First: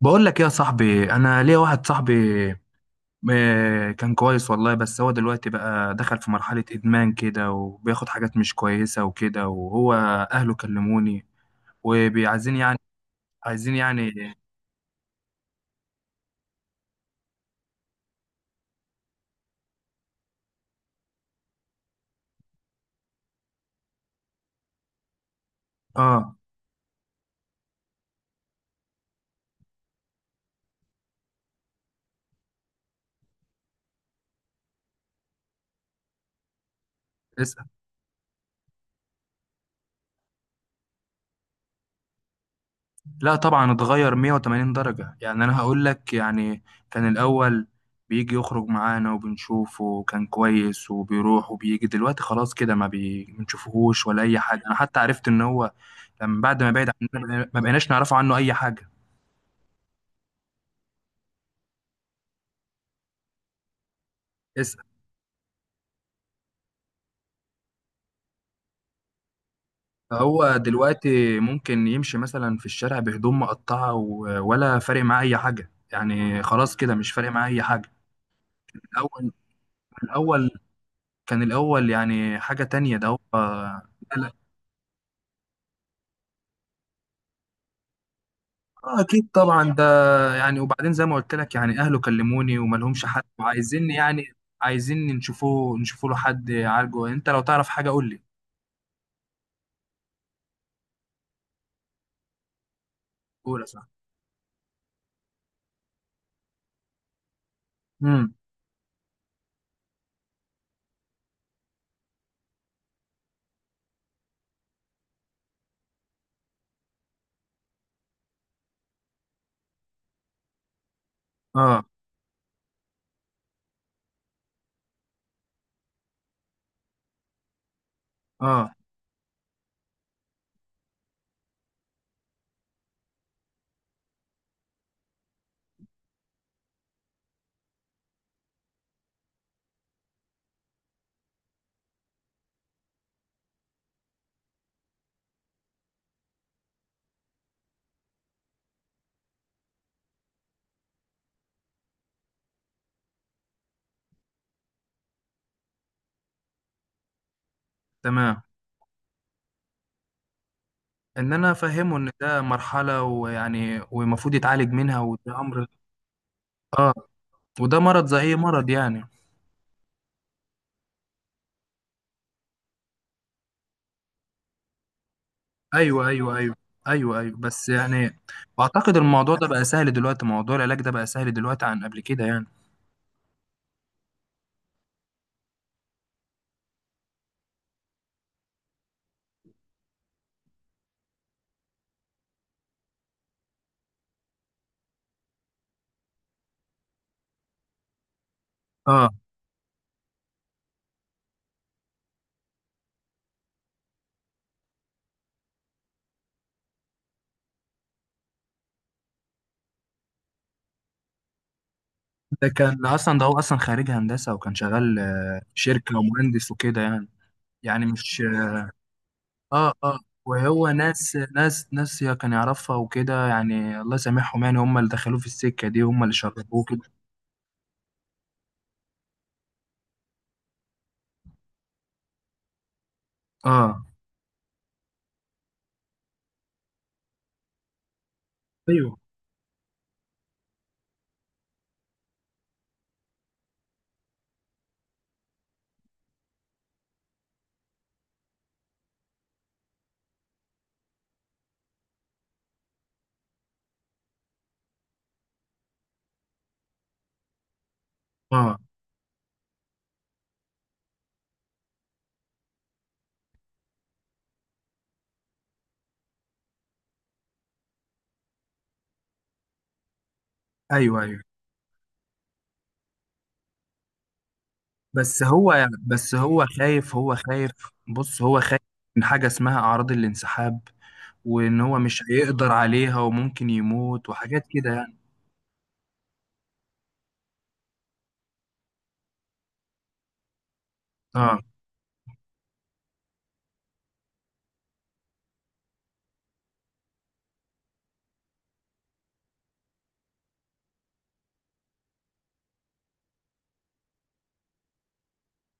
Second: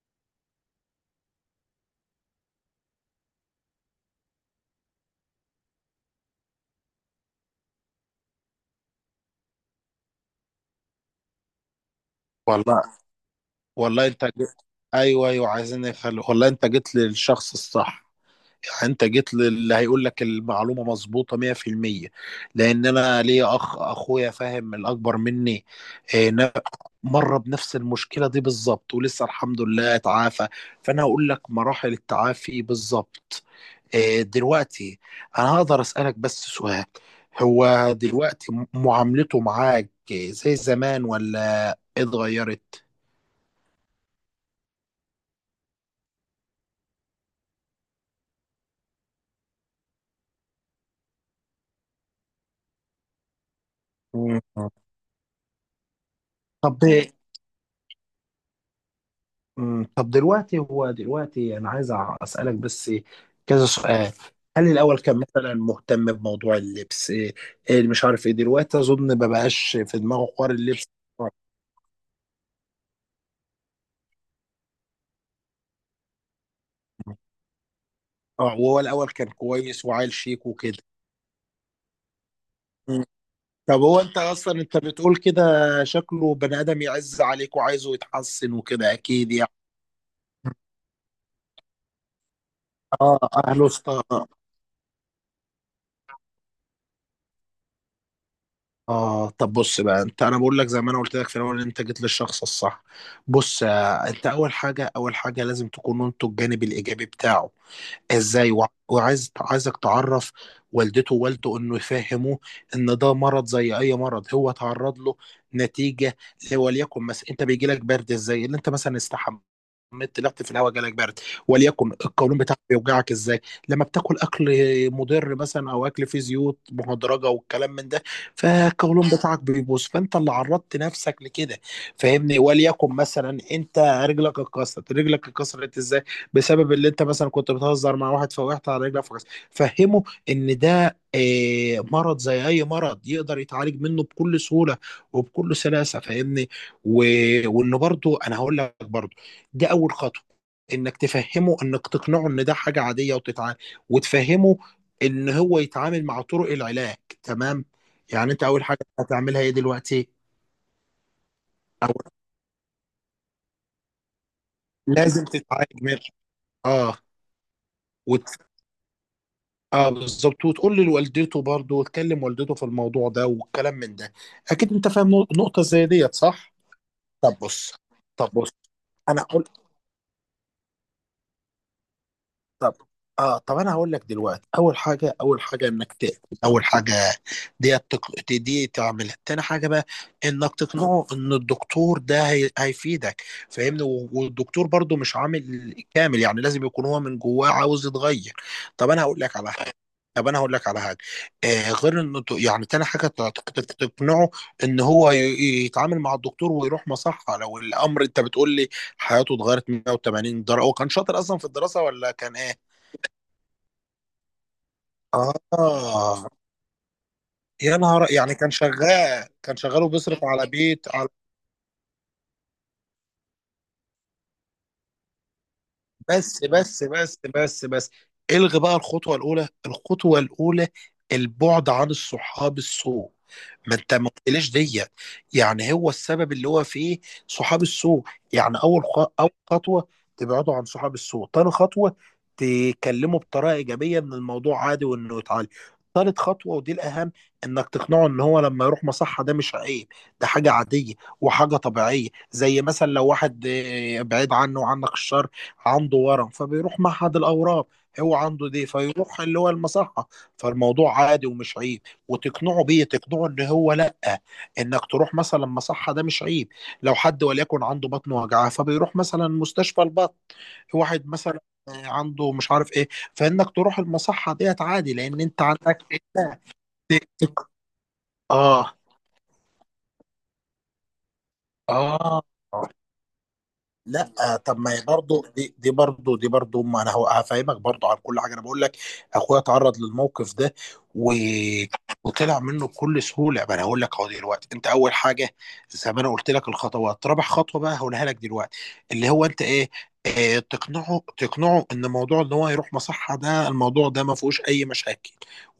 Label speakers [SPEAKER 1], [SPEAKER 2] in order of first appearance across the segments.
[SPEAKER 1] بقول لك إيه يا صاحبي. انا ليا واحد صاحبي، كان كويس والله. بس هو دلوقتي بقى دخل في مرحلة ادمان كده، وبياخد حاجات مش كويسة وكده. وهو اهله كلموني، وبيعايزين
[SPEAKER 2] والله
[SPEAKER 1] عايزين
[SPEAKER 2] والله انت
[SPEAKER 1] يعني.
[SPEAKER 2] جيت. ايوه، ايوه، عايزين يخلوا. والله انت جيت للشخص الصح. يعني انت جيت للي هيقول لك المعلومه مظبوطه 100%. لان انا ليا اخ، اخويا فاهم الاكبر مني. اه،
[SPEAKER 1] اه.
[SPEAKER 2] نا- مر بنفس المشكله دي بالظبط، ولسه الحمد لله اتعافى. فانا هقول لك مراحل التعافي بالظبط. اه، دلوقتي انا هقدر اسالك بس سؤال؟
[SPEAKER 1] اسأل.
[SPEAKER 2] هو دلوقتي معاملته معاك زي زمان ولا اتغيرت؟
[SPEAKER 1] لا طبعا، اتغير 180 درجة، يعني انا هقول لك يعني. كان الاول بيجي يخرج معانا وبنشوفه وكان كويس، وبيروح وبيجي. دلوقتي خلاص كده، ما بنشوفهوش ولا اي حاجة. انا حتى عرفت ان هو لما بعد ما
[SPEAKER 2] طب د-
[SPEAKER 1] بعد عننا، ما بقيناش نعرفه عنه اي حاجة.
[SPEAKER 2] مم، طب دلوقتي هو دلوقتي انا عايز اسالك بس كذا سؤال. هل
[SPEAKER 1] اسأل.
[SPEAKER 2] الاول كان مثلا مهتم بموضوع اللبس إيه مش عارف ايه دلوقتي؟ اظن ما بقاش في دماغه حوار
[SPEAKER 1] فهو
[SPEAKER 2] اللبس.
[SPEAKER 1] دلوقتي ممكن يمشي مثلا في الشارع بهدوم مقطعة ولا فارق معاه اي حاجة يعني. خلاص كده مش فارق معاه اي حاجة.
[SPEAKER 2] اه، وهو الاول كان
[SPEAKER 1] الاول
[SPEAKER 2] كويس وعيل شيك
[SPEAKER 1] الاول
[SPEAKER 2] وكده.
[SPEAKER 1] كان الاول يعني حاجة تانية
[SPEAKER 2] مم.
[SPEAKER 1] ده، هو.
[SPEAKER 2] طب هو انت اصلا انت بتقول كده شكله بني ادم يعز عليك وعايزه يتحسن وكده،
[SPEAKER 1] اه اكيد
[SPEAKER 2] اكيد يعني.
[SPEAKER 1] طبعا ده، يعني. وبعدين زي ما قلت لك يعني اهله كلموني، وما لهمش
[SPEAKER 2] اه.
[SPEAKER 1] حد،
[SPEAKER 2] اهله
[SPEAKER 1] وعايزين يعني.
[SPEAKER 2] استا-
[SPEAKER 1] عايزين نشوفوه، نشوفوا له حد يعالجه. انت لو تعرف حاجه قول لي.
[SPEAKER 2] اه، طب بص بقى انت، انا بقول لك زي ما انا قلت لك في الاول ان انت جيت للشخص الصح.
[SPEAKER 1] قول
[SPEAKER 2] بص،
[SPEAKER 1] يا صاحبي.
[SPEAKER 2] انت اول حاجه، اول حاجه لازم تكونوا انتوا الجانب الايجابي بتاعه.
[SPEAKER 1] امم.
[SPEAKER 2] ازاي؟ وع- وعايز عايزك تعرف والدته ووالده انه يفهموه ان ده مرض زي اي مرض هو اتعرض له. نتيجه، وليكن مثلا انت بيجي لك برد ازاي؟ اللي انت مثلا استحمى، مت طلعت في الهواء، جالك برد.
[SPEAKER 1] اه.
[SPEAKER 2] وليكن القولون بتاعك بيوجعك ازاي؟ لما بتاكل اكل مضر مثلا او اكل فيه زيوت مهدرجه والكلام من ده،
[SPEAKER 1] اه.
[SPEAKER 2] فالقولون بتاعك بيبوظ. فانت اللي عرضت نفسك لكده. فاهمني؟ وليكن مثلا انت رجلك اتكسرت. رجلك اتكسرت ازاي؟ بسبب اللي انت مثلا كنت بتهزر مع واحد فوقعت على رجلك فكس. فهمه ان ده مرض زي اي مرض، يقدر يتعالج منه بكل سهوله وبكل سلاسه. فاهمني؟ و... وانه برضو، انا هقول لك برضو، ده اول خطوه، انك تفهمه، انك تقنعه ان ده حاجه عاديه وتتعالج، وتفهمه ان هو يتعامل مع طرق العلاج. تمام؟ يعني
[SPEAKER 1] تمام.
[SPEAKER 2] انت اول حاجه هتعملها ايه دلوقتي؟
[SPEAKER 1] ان انا
[SPEAKER 2] او
[SPEAKER 1] افهمه ان ده مرحله ويعني والمفروض يتعالج منها،
[SPEAKER 2] لازم
[SPEAKER 1] وده امر.
[SPEAKER 2] تتعالج منه.
[SPEAKER 1] اه.
[SPEAKER 2] اه.
[SPEAKER 1] وده مرض زي اي مرض يعني.
[SPEAKER 2] اه، بالظبط. وتقول لي لوالدته برضه، وتكلم والدته في الموضوع ده والكلام من ده. اكيد انت فاهم نقطة زي
[SPEAKER 1] ايوه
[SPEAKER 2] ديت،
[SPEAKER 1] ايوه
[SPEAKER 2] صح؟
[SPEAKER 1] ايوه. ايوه ايوه،
[SPEAKER 2] طب
[SPEAKER 1] بس
[SPEAKER 2] بص
[SPEAKER 1] يعني
[SPEAKER 2] طب بص
[SPEAKER 1] واعتقد
[SPEAKER 2] انا
[SPEAKER 1] الموضوع ده بقى سهل دلوقتي، موضوع العلاج ده بقى سهل دلوقتي عن قبل كده يعني.
[SPEAKER 2] طب اه طب انا هقول لك دلوقتي. اول حاجه، اول حاجه انك تقفل. اول حاجه دي تعملها، تاني حاجه بقى انك تقنعه ان الدكتور ده هيفيدك. فاهمني؟ والدكتور برضو مش عامل كامل، يعني لازم يكون هو من جواه عاوز يتغير. طب انا
[SPEAKER 1] اه.
[SPEAKER 2] هقول لك على حاجه. طب انا هقول لك على حاجه غير انه يعني تاني حاجه، تقنعه ان هو يتعامل مع الدكتور ويروح مصحه. لو الامر انت بتقول لي حياته اتغيرت 180 درجة، هو كان شاطر أصلا في الدراسة ولا كان
[SPEAKER 1] ده
[SPEAKER 2] إيه؟
[SPEAKER 1] كان اصلا ده هو اصلا خريج هندسه وكان شغال في شركه
[SPEAKER 2] آه
[SPEAKER 1] ومهندس وكده يعني.
[SPEAKER 2] يا
[SPEAKER 1] يعني
[SPEAKER 2] نهار،
[SPEAKER 1] مش.
[SPEAKER 2] يعني كان شغال، كان
[SPEAKER 1] اه.
[SPEAKER 2] شغال
[SPEAKER 1] اه.
[SPEAKER 2] وبيصرف على
[SPEAKER 1] وهو
[SPEAKER 2] بيت، على...
[SPEAKER 1] ناس يا كان يعرفها وكده، يعني الله يسامحهم، يعني هم اللي دخلوه في السكه دي، هم اللي
[SPEAKER 2] بس،
[SPEAKER 1] شربوه
[SPEAKER 2] بس،
[SPEAKER 1] كده.
[SPEAKER 2] بس، بس، بس. الغي بقى الخطوة الأولى. الخطوة الأولى البعد عن الصحاب السوء. ما
[SPEAKER 1] اه.
[SPEAKER 2] انت ما قلتليش ديت، يعني هو السبب اللي هو فيه صحاب السوء. يعني
[SPEAKER 1] ايوه.
[SPEAKER 2] أول خطوة تبعدوا عن صحاب السوء. تاني خطوة، تكلموا بطريقة إيجابية إن الموضوع عادي وإنه يتعالج. تالت خطوة ودي الأهم، إنك تقنعه إن هو لما يروح مصحة ده مش عيب، ده حاجة عادية، وحاجة طبيعية. زي مثلا لو واحد بعيد عنه وعنك الشر، عنده ورم فبيروح معهد الاورام. هو عنده
[SPEAKER 1] اه.
[SPEAKER 2] دي فيروح اللي هو المصحه. فالموضوع عادي ومش عيب. وتقنعه بيه، تقنعه ان هو لا، انك تروح مثلا مصحه ده مش عيب. لو حد وليكن عنده بطن وجعاه، فبيروح مثلا مستشفى البطن.
[SPEAKER 1] ايوه
[SPEAKER 2] واحد
[SPEAKER 1] ايوه.
[SPEAKER 2] مثلا عنده مش عارف ايه، فانك تروح المصحه ديت عادي، لان
[SPEAKER 1] بس
[SPEAKER 2] انت
[SPEAKER 1] هو
[SPEAKER 2] عندك.
[SPEAKER 1] بس هو خايف. هو خايف. بص، هو خايف
[SPEAKER 2] اه.
[SPEAKER 1] من حاجه اسمها اعراض الانسحاب، وان هو مش
[SPEAKER 2] اه.
[SPEAKER 1] هيقدر عليها وممكن يموت
[SPEAKER 2] لا،
[SPEAKER 1] وحاجات
[SPEAKER 2] طب
[SPEAKER 1] كده
[SPEAKER 2] ما هي
[SPEAKER 1] يعني.
[SPEAKER 2] برضه دي برضه ما انا هفهمك برضه عن كل حاجه. انا بقول لك اخويا اتعرض للموقف ده و...
[SPEAKER 1] اه.
[SPEAKER 2] وطلع منه بكل سهوله. ما انا هقول لك اهو. دلوقتي انت اول حاجه، زي ما انا قلت لك الخطوات. رابع خطوه بقى هقولها لك دلوقتي، اللي هو انت ايه، تقنعه ان موضوع ان هو يروح مصحه ده، الموضوع ده ما فيهوش اي مشاكل،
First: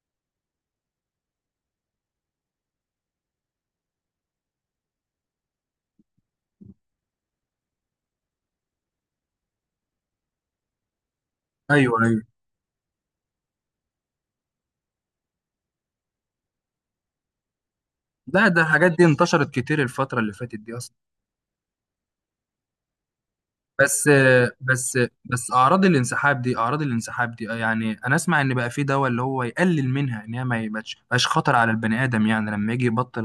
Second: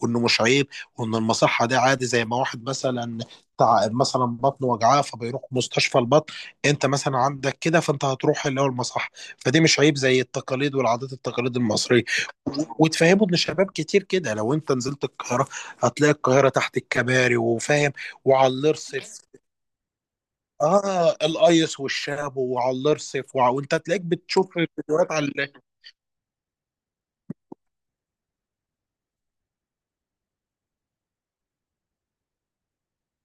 [SPEAKER 2] وانه مش عيب، وان المصحه ده عادي. زي ما واحد مثلا مثلا بطنه وجعاه فبيروح مستشفى البطن. انت مثلا عندك كده، فانت هتروح اللي هو المصح. فدي مش عيب زي التقاليد والعادات، التقاليد
[SPEAKER 1] ايوه
[SPEAKER 2] المصريه.
[SPEAKER 1] ايوه.
[SPEAKER 2] وتفهموا ان شباب كتير كده. لو انت نزلت القاهره هتلاقي القاهره تحت الكباري وفاهم، وعلى
[SPEAKER 1] لا، ده الحاجات دي
[SPEAKER 2] الارصف.
[SPEAKER 1] انتشرت كتير الفتره اللي فاتت دي اصلا.
[SPEAKER 2] اه، الايس والشاب وعلى الارصف، وانت تلاقيك
[SPEAKER 1] بس
[SPEAKER 2] بتشوف
[SPEAKER 1] بس
[SPEAKER 2] فيديوهات على
[SPEAKER 1] بس.
[SPEAKER 2] ال-.
[SPEAKER 1] اعراض الانسحاب دي. يعني انا اسمع ان بقى في دواء اللي هو يقلل منها، ان هي ما يبقاش مبقاش خطر على البني ادم، يعني لما يجي يبطل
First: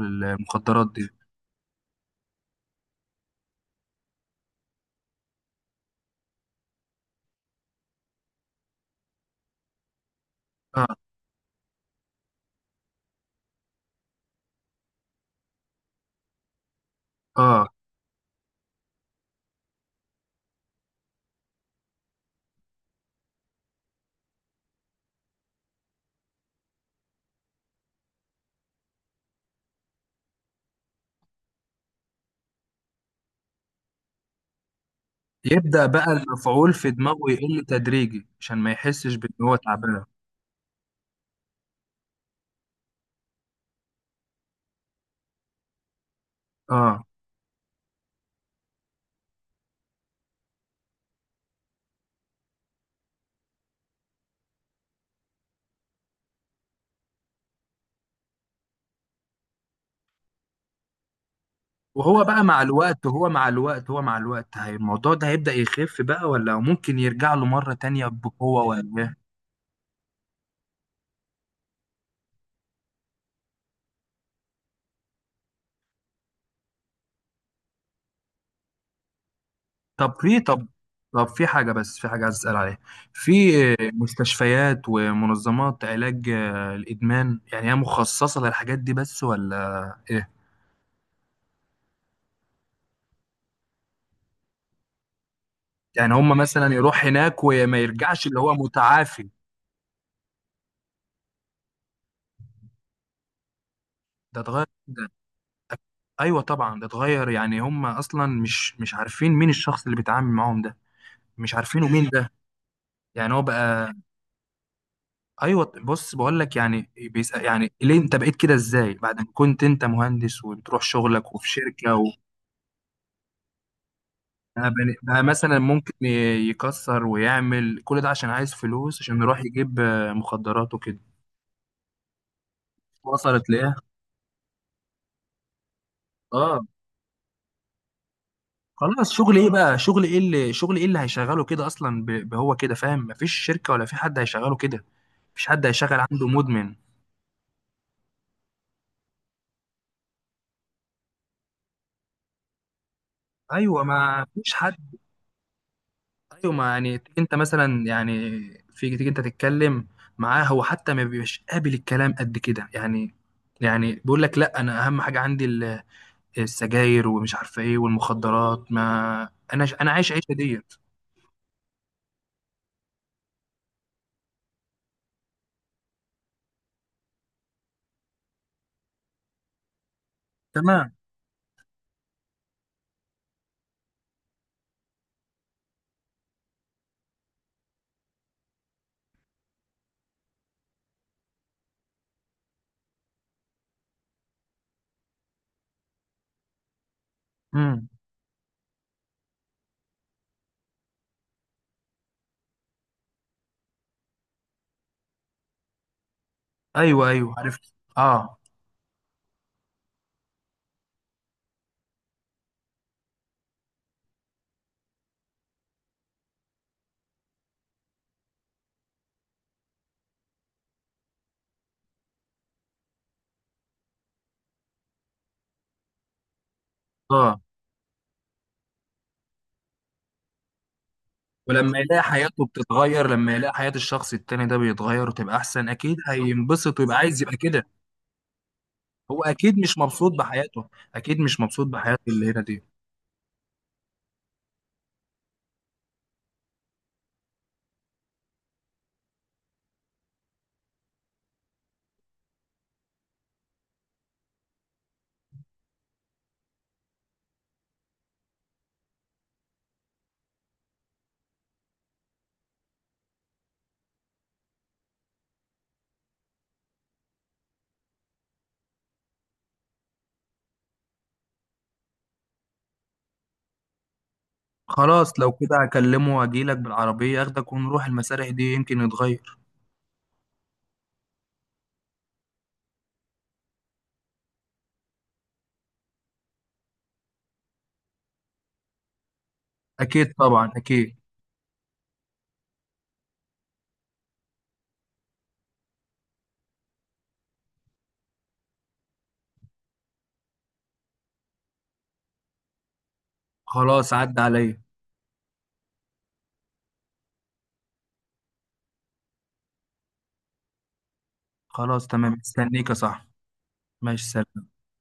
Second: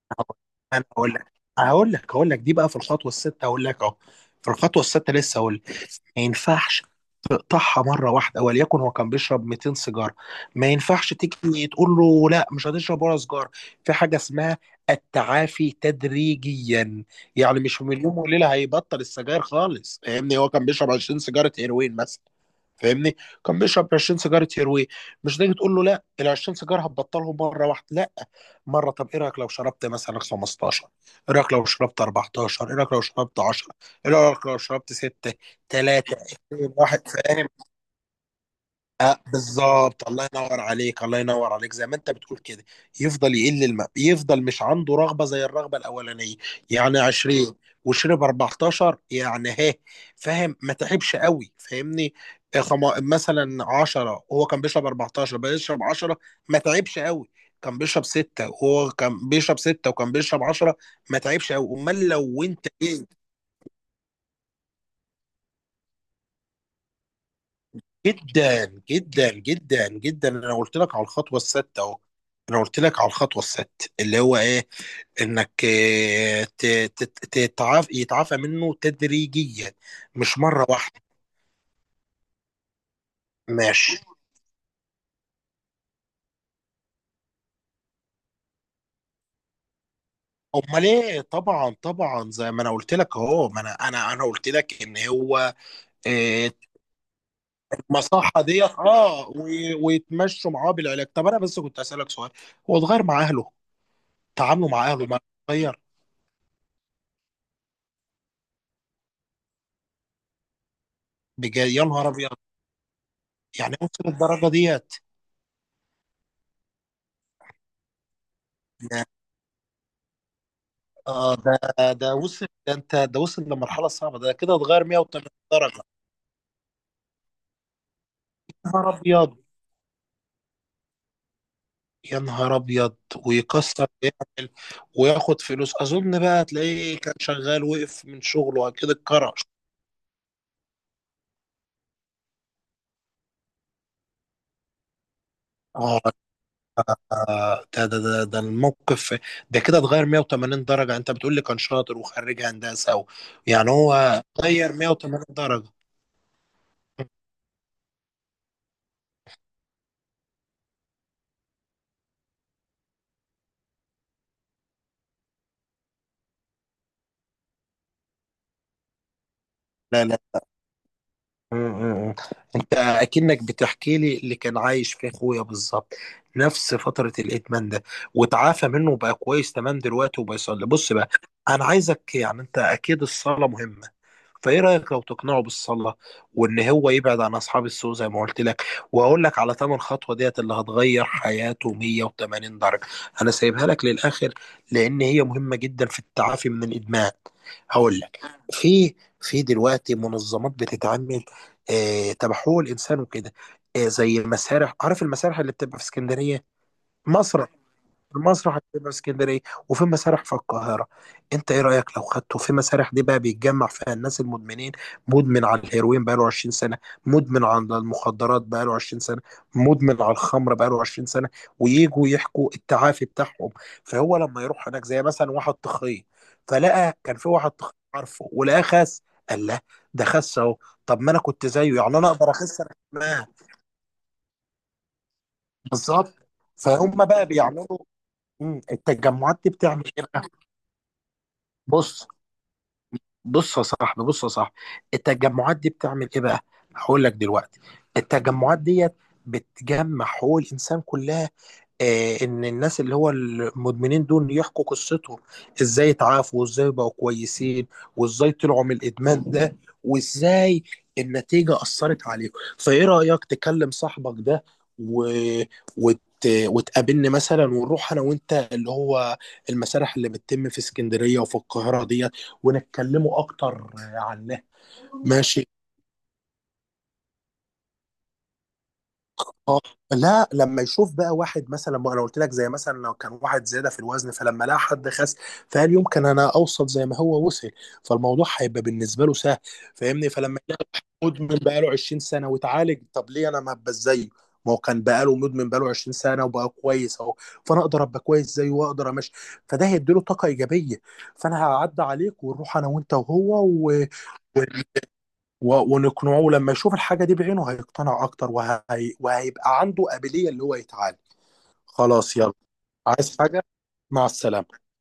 [SPEAKER 2] انا
[SPEAKER 1] المخدرات دي.
[SPEAKER 2] هقول لك دي بقى في الخطوه السادسه، هقول لك اهو. في الخطوه السادسه لسه هقول. ما ينفعش تقطعها مره واحده. وليكن هو كان بيشرب 200 سيجاره، ما
[SPEAKER 1] اه.
[SPEAKER 2] ينفعش تيجي تقول له لا مش هتشرب ولا سيجاره. في حاجه اسمها التعافي تدريجيا. يعني
[SPEAKER 1] اه.
[SPEAKER 2] مش من يوم وليله هيبطل السجاير خالص. فاهمني؟ هو كان بيشرب 20 سيجاره هيروين مثلا. فاهمني؟ كان بيشرب 20 سيجاره هيروين. مش تيجي تقول له لا، ال 20 سيجاره هتبطلهم مره واحده. لا، مره طب ايه رايك لو شربت مثلا 15؟ ايه رايك لو شربت 14؟ ايه رايك لو شربت 10؟ ايه رايك لو شربت 6؟
[SPEAKER 1] يبدأ بقى
[SPEAKER 2] 3،
[SPEAKER 1] المفعول
[SPEAKER 2] 2،
[SPEAKER 1] في
[SPEAKER 2] 1.
[SPEAKER 1] دماغه
[SPEAKER 2] فاهم؟
[SPEAKER 1] يقل تدريجي عشان ما يحسش بان هو تعبان.
[SPEAKER 2] بالظبط. الله ينور عليك. الله ينور عليك. زي ما انت بتقول كده، يفضل يقل الماء، يفضل مش عنده رغبة زي الرغبة الأولانية. يعني
[SPEAKER 1] اه.
[SPEAKER 2] 20 وشرب 14 يعني، ها فاهم؟ ما تعبش قوي. فاهمني؟ مثلا 10، وهو كان بيشرب 14 بقى يشرب 10، ما تعبش قوي. كان بيشرب 6، وهو كان بيشرب 6 وكان بيشرب 10، ما تعبش قوي. امال
[SPEAKER 1] وهو
[SPEAKER 2] لو
[SPEAKER 1] بقى مع
[SPEAKER 2] انت
[SPEAKER 1] الوقت
[SPEAKER 2] إيه.
[SPEAKER 1] وهو مع الوقت هو مع الوقت هي، الموضوع ده هيبدأ يخف بقى، ولا ممكن يرجع له مرة تانية بقوة
[SPEAKER 2] جدا،
[SPEAKER 1] ولا إيه؟
[SPEAKER 2] جدا، جدا، جدا. انا قلت لك على الخطوه السادسه اهو. انا قلت لك على الخطوه السادسه اللي هو ايه، انك يتعافى منه تدريجيا،
[SPEAKER 1] طب
[SPEAKER 2] مش
[SPEAKER 1] في
[SPEAKER 2] مره
[SPEAKER 1] طب
[SPEAKER 2] واحده.
[SPEAKER 1] طب في حاجة، بس في حاجة عايز أسأل عليها. في
[SPEAKER 2] ماشي.
[SPEAKER 1] مستشفيات ومنظمات علاج الإدمان، يعني هي مخصصة للحاجات دي بس ولا إيه؟
[SPEAKER 2] امال ايه، طبعا، طبعا. زي ما انا قلت لك اهو. ما انا قلت لك ان هو،
[SPEAKER 1] يعني هم
[SPEAKER 2] آه،
[SPEAKER 1] مثلا يروح هناك وما يرجعش اللي
[SPEAKER 2] المصحه
[SPEAKER 1] هو
[SPEAKER 2] ديت،
[SPEAKER 1] متعافي.
[SPEAKER 2] اه، ويتمشوا معاه بالعلاج. طب انا بس كنت اسالك سؤال، هو اتغير مع اهله؟
[SPEAKER 1] ده اتغير
[SPEAKER 2] تعامله مع
[SPEAKER 1] ده
[SPEAKER 2] اهله ما اتغير؟
[SPEAKER 1] أيوه طبعا ده اتغير، يعني هم أصلا مش عارفين مين الشخص اللي بيتعامل معاهم ده. مش
[SPEAKER 2] بجد يا
[SPEAKER 1] عارفينه مين
[SPEAKER 2] نهار ابيض.
[SPEAKER 1] ده. يعني هو
[SPEAKER 2] يعني
[SPEAKER 1] بقى.
[SPEAKER 2] وصل للدرجه ديت.
[SPEAKER 1] ايوه، بص بقول لك يعني. بيسأل يعني ليه انت بقيت كده؟ ازاي
[SPEAKER 2] ده-
[SPEAKER 1] بعد ما كنت انت مهندس وبتروح شغلك وفي شركه؟
[SPEAKER 2] ده وصل لمرحله صعبه. ده كده
[SPEAKER 1] بقى
[SPEAKER 2] اتغير
[SPEAKER 1] بقى
[SPEAKER 2] 180
[SPEAKER 1] مثلا
[SPEAKER 2] درجه.
[SPEAKER 1] ممكن يكسر ويعمل كل ده عشان عايز
[SPEAKER 2] يا نهار
[SPEAKER 1] فلوس عشان
[SPEAKER 2] ابيض.
[SPEAKER 1] يروح يجيب مخدرات وكده.
[SPEAKER 2] يا نهار ابيض.
[SPEAKER 1] وصلت ليه.
[SPEAKER 2] ويكسر ويعمل وياخد فلوس، اظن. بقى
[SPEAKER 1] اه.
[SPEAKER 2] تلاقيه كان شغال وقف من شغله كده
[SPEAKER 1] خلاص. شغل
[SPEAKER 2] اتكرش.
[SPEAKER 1] ايه بقى شغل ايه اللي شغل ايه اللي هيشغله كده اصلا، بهو كده فاهم. مفيش شركة ولا في حد هيشغله كده. مفيش حد هيشغل
[SPEAKER 2] اه.
[SPEAKER 1] عنده مدمن.
[SPEAKER 2] ده الموقف. ده كده اتغير 180 درجه، انت بتقول لي كان شاطر وخريج هندسه، يعني
[SPEAKER 1] ايوه
[SPEAKER 2] هو
[SPEAKER 1] ما فيش
[SPEAKER 2] غير
[SPEAKER 1] حد.
[SPEAKER 2] 180 درجه.
[SPEAKER 1] ايوه، ما يعني تيجي انت مثلا يعني في تيجي انت تتكلم معاه، هو حتى ما بيبقاش قابل الكلام قد كده يعني. يعني بيقول لك لا، انا اهم حاجة عندي السجاير ومش عارفه ايه والمخدرات، ما انا
[SPEAKER 2] لا،
[SPEAKER 1] عايش
[SPEAKER 2] لا.
[SPEAKER 1] عيشه ديت.
[SPEAKER 2] م- م- م. انت اكنك بتحكي لي اللي كان عايش فيه اخويا بالظبط، نفس فترة الادمان ده. وتعافى منه وبقى كويس تمام دلوقتي وبيصلي.
[SPEAKER 1] تمام.
[SPEAKER 2] بص بقى، انا عايزك يعني انت اكيد الصلاة مهمة، فايه رايك لو تقنعه بالصلاة، وان هو يبعد عن اصحاب السوء زي ما قلت لك. واقول لك على ثمن خطوة ديت اللي هتغير حياته 180 درجة. انا سايبها لك للاخر، لان هي مهمة جدا في التعافي من الادمان.
[SPEAKER 1] امم.
[SPEAKER 2] هقول لك. في في دلوقتي منظمات بتتعمل، تبع حقوق الانسان وكده، زي المسارح، عارف المسارح اللي بتبقى في اسكندريه؟
[SPEAKER 1] ايوه ايوه
[SPEAKER 2] مصر،
[SPEAKER 1] عرفت. اه.
[SPEAKER 2] المسرح هتبقى اسكندريه، وفي مسارح في القاهره. انت ايه رايك لو خدته في مسارح دي بقى؟ بيتجمع فيها الناس المدمنين. مدمن على الهيروين بقاله 20 سنه. مدمن على المخدرات بقاله 20 سنه. مدمن على الخمر بقاله 20 سنه. ويجوا يحكوا التعافي بتاعهم. فهو لما يروح هناك، زي مثلا واحد تخين فلقى، كان في
[SPEAKER 1] اه.
[SPEAKER 2] واحد تخين عارفه ولقاه خس. قال له ده خس اهو. طب ما انا كنت زيه
[SPEAKER 1] ولما
[SPEAKER 2] يعني،
[SPEAKER 1] يلاقي
[SPEAKER 2] انا اقدر
[SPEAKER 1] حياته
[SPEAKER 2] اخس انا
[SPEAKER 1] بتتغير،
[SPEAKER 2] كمان.
[SPEAKER 1] لما يلاقي حياة الشخص التاني ده بيتغير وتبقى احسن، اكيد
[SPEAKER 2] بالظبط.
[SPEAKER 1] هينبسط ويبقى
[SPEAKER 2] فهم
[SPEAKER 1] عايز
[SPEAKER 2] بقى
[SPEAKER 1] يبقى كده.
[SPEAKER 2] بيعملوا.
[SPEAKER 1] هو
[SPEAKER 2] التجمعات دي
[SPEAKER 1] اكيد مش
[SPEAKER 2] بتعمل ايه؟
[SPEAKER 1] مبسوط بحياته. اكيد مش مبسوط بحياته
[SPEAKER 2] بص
[SPEAKER 1] اللي هنا دي.
[SPEAKER 2] بص يا صاحبي، التجمعات دي بتعمل ايه بقى؟ هقول لك دلوقتي. التجمعات ديت بتجمع حقوق الانسان كلها، ان الناس اللي هو المدمنين دول يحكوا قصتهم، ازاي اتعافوا وازاي بقوا كويسين، وازاي طلعوا من الادمان ده، وازاي النتيجة أثرت عليهم. فايه رأيك تكلم صاحبك ده و... وت... وتقابلني مثلا، ونروح انا وانت اللي هو المسارح اللي بتتم في اسكندرية وفي القاهرة ديت، ونتكلموا اكتر عنها.
[SPEAKER 1] خلاص لو
[SPEAKER 2] ماشي.
[SPEAKER 1] كده هكلمه واجيلك بالعربية، اخدك ونروح المسارح دي يمكن يتغير.
[SPEAKER 2] اه. لا، لما يشوف بقى واحد مثلا، ما انا قلت لك زي مثلا لو كان واحد زياده في الوزن فلما لقى حد خس، فقال يمكن انا اوصل زي ما هو وصل، فالموضوع هيبقى بالنسبه له سهل. فاهمني؟
[SPEAKER 1] اكيد
[SPEAKER 2] فلما
[SPEAKER 1] طبعا
[SPEAKER 2] يلاقي واحد
[SPEAKER 1] اكيد.
[SPEAKER 2] مدمن بقى له 20 سنه واتعالج، طب ليه انا ما ابقى زيه؟ ما هو كان بقى له مدمن بقى له 20 سنه وبقى كويس اهو، فانا اقدر ابقى كويس زيه واقدر امشي. فده هيديله طاقه ايجابيه. فانا هعدي عليك ونروح انا وانت وهو، و...
[SPEAKER 1] خلاص عدى عليا.
[SPEAKER 2] ونقنعه. لما يشوف الحاجة دي بعينه هيقتنع أكتر، وهيبقى عنده قابلية اللي هو يتعالج.
[SPEAKER 1] خلاص
[SPEAKER 2] خلاص
[SPEAKER 1] تمام،
[SPEAKER 2] يلا.
[SPEAKER 1] استنيك يا صاحبي.
[SPEAKER 2] عايز حاجة؟
[SPEAKER 1] ماشي
[SPEAKER 2] مع
[SPEAKER 1] سلام.
[SPEAKER 2] السلامة.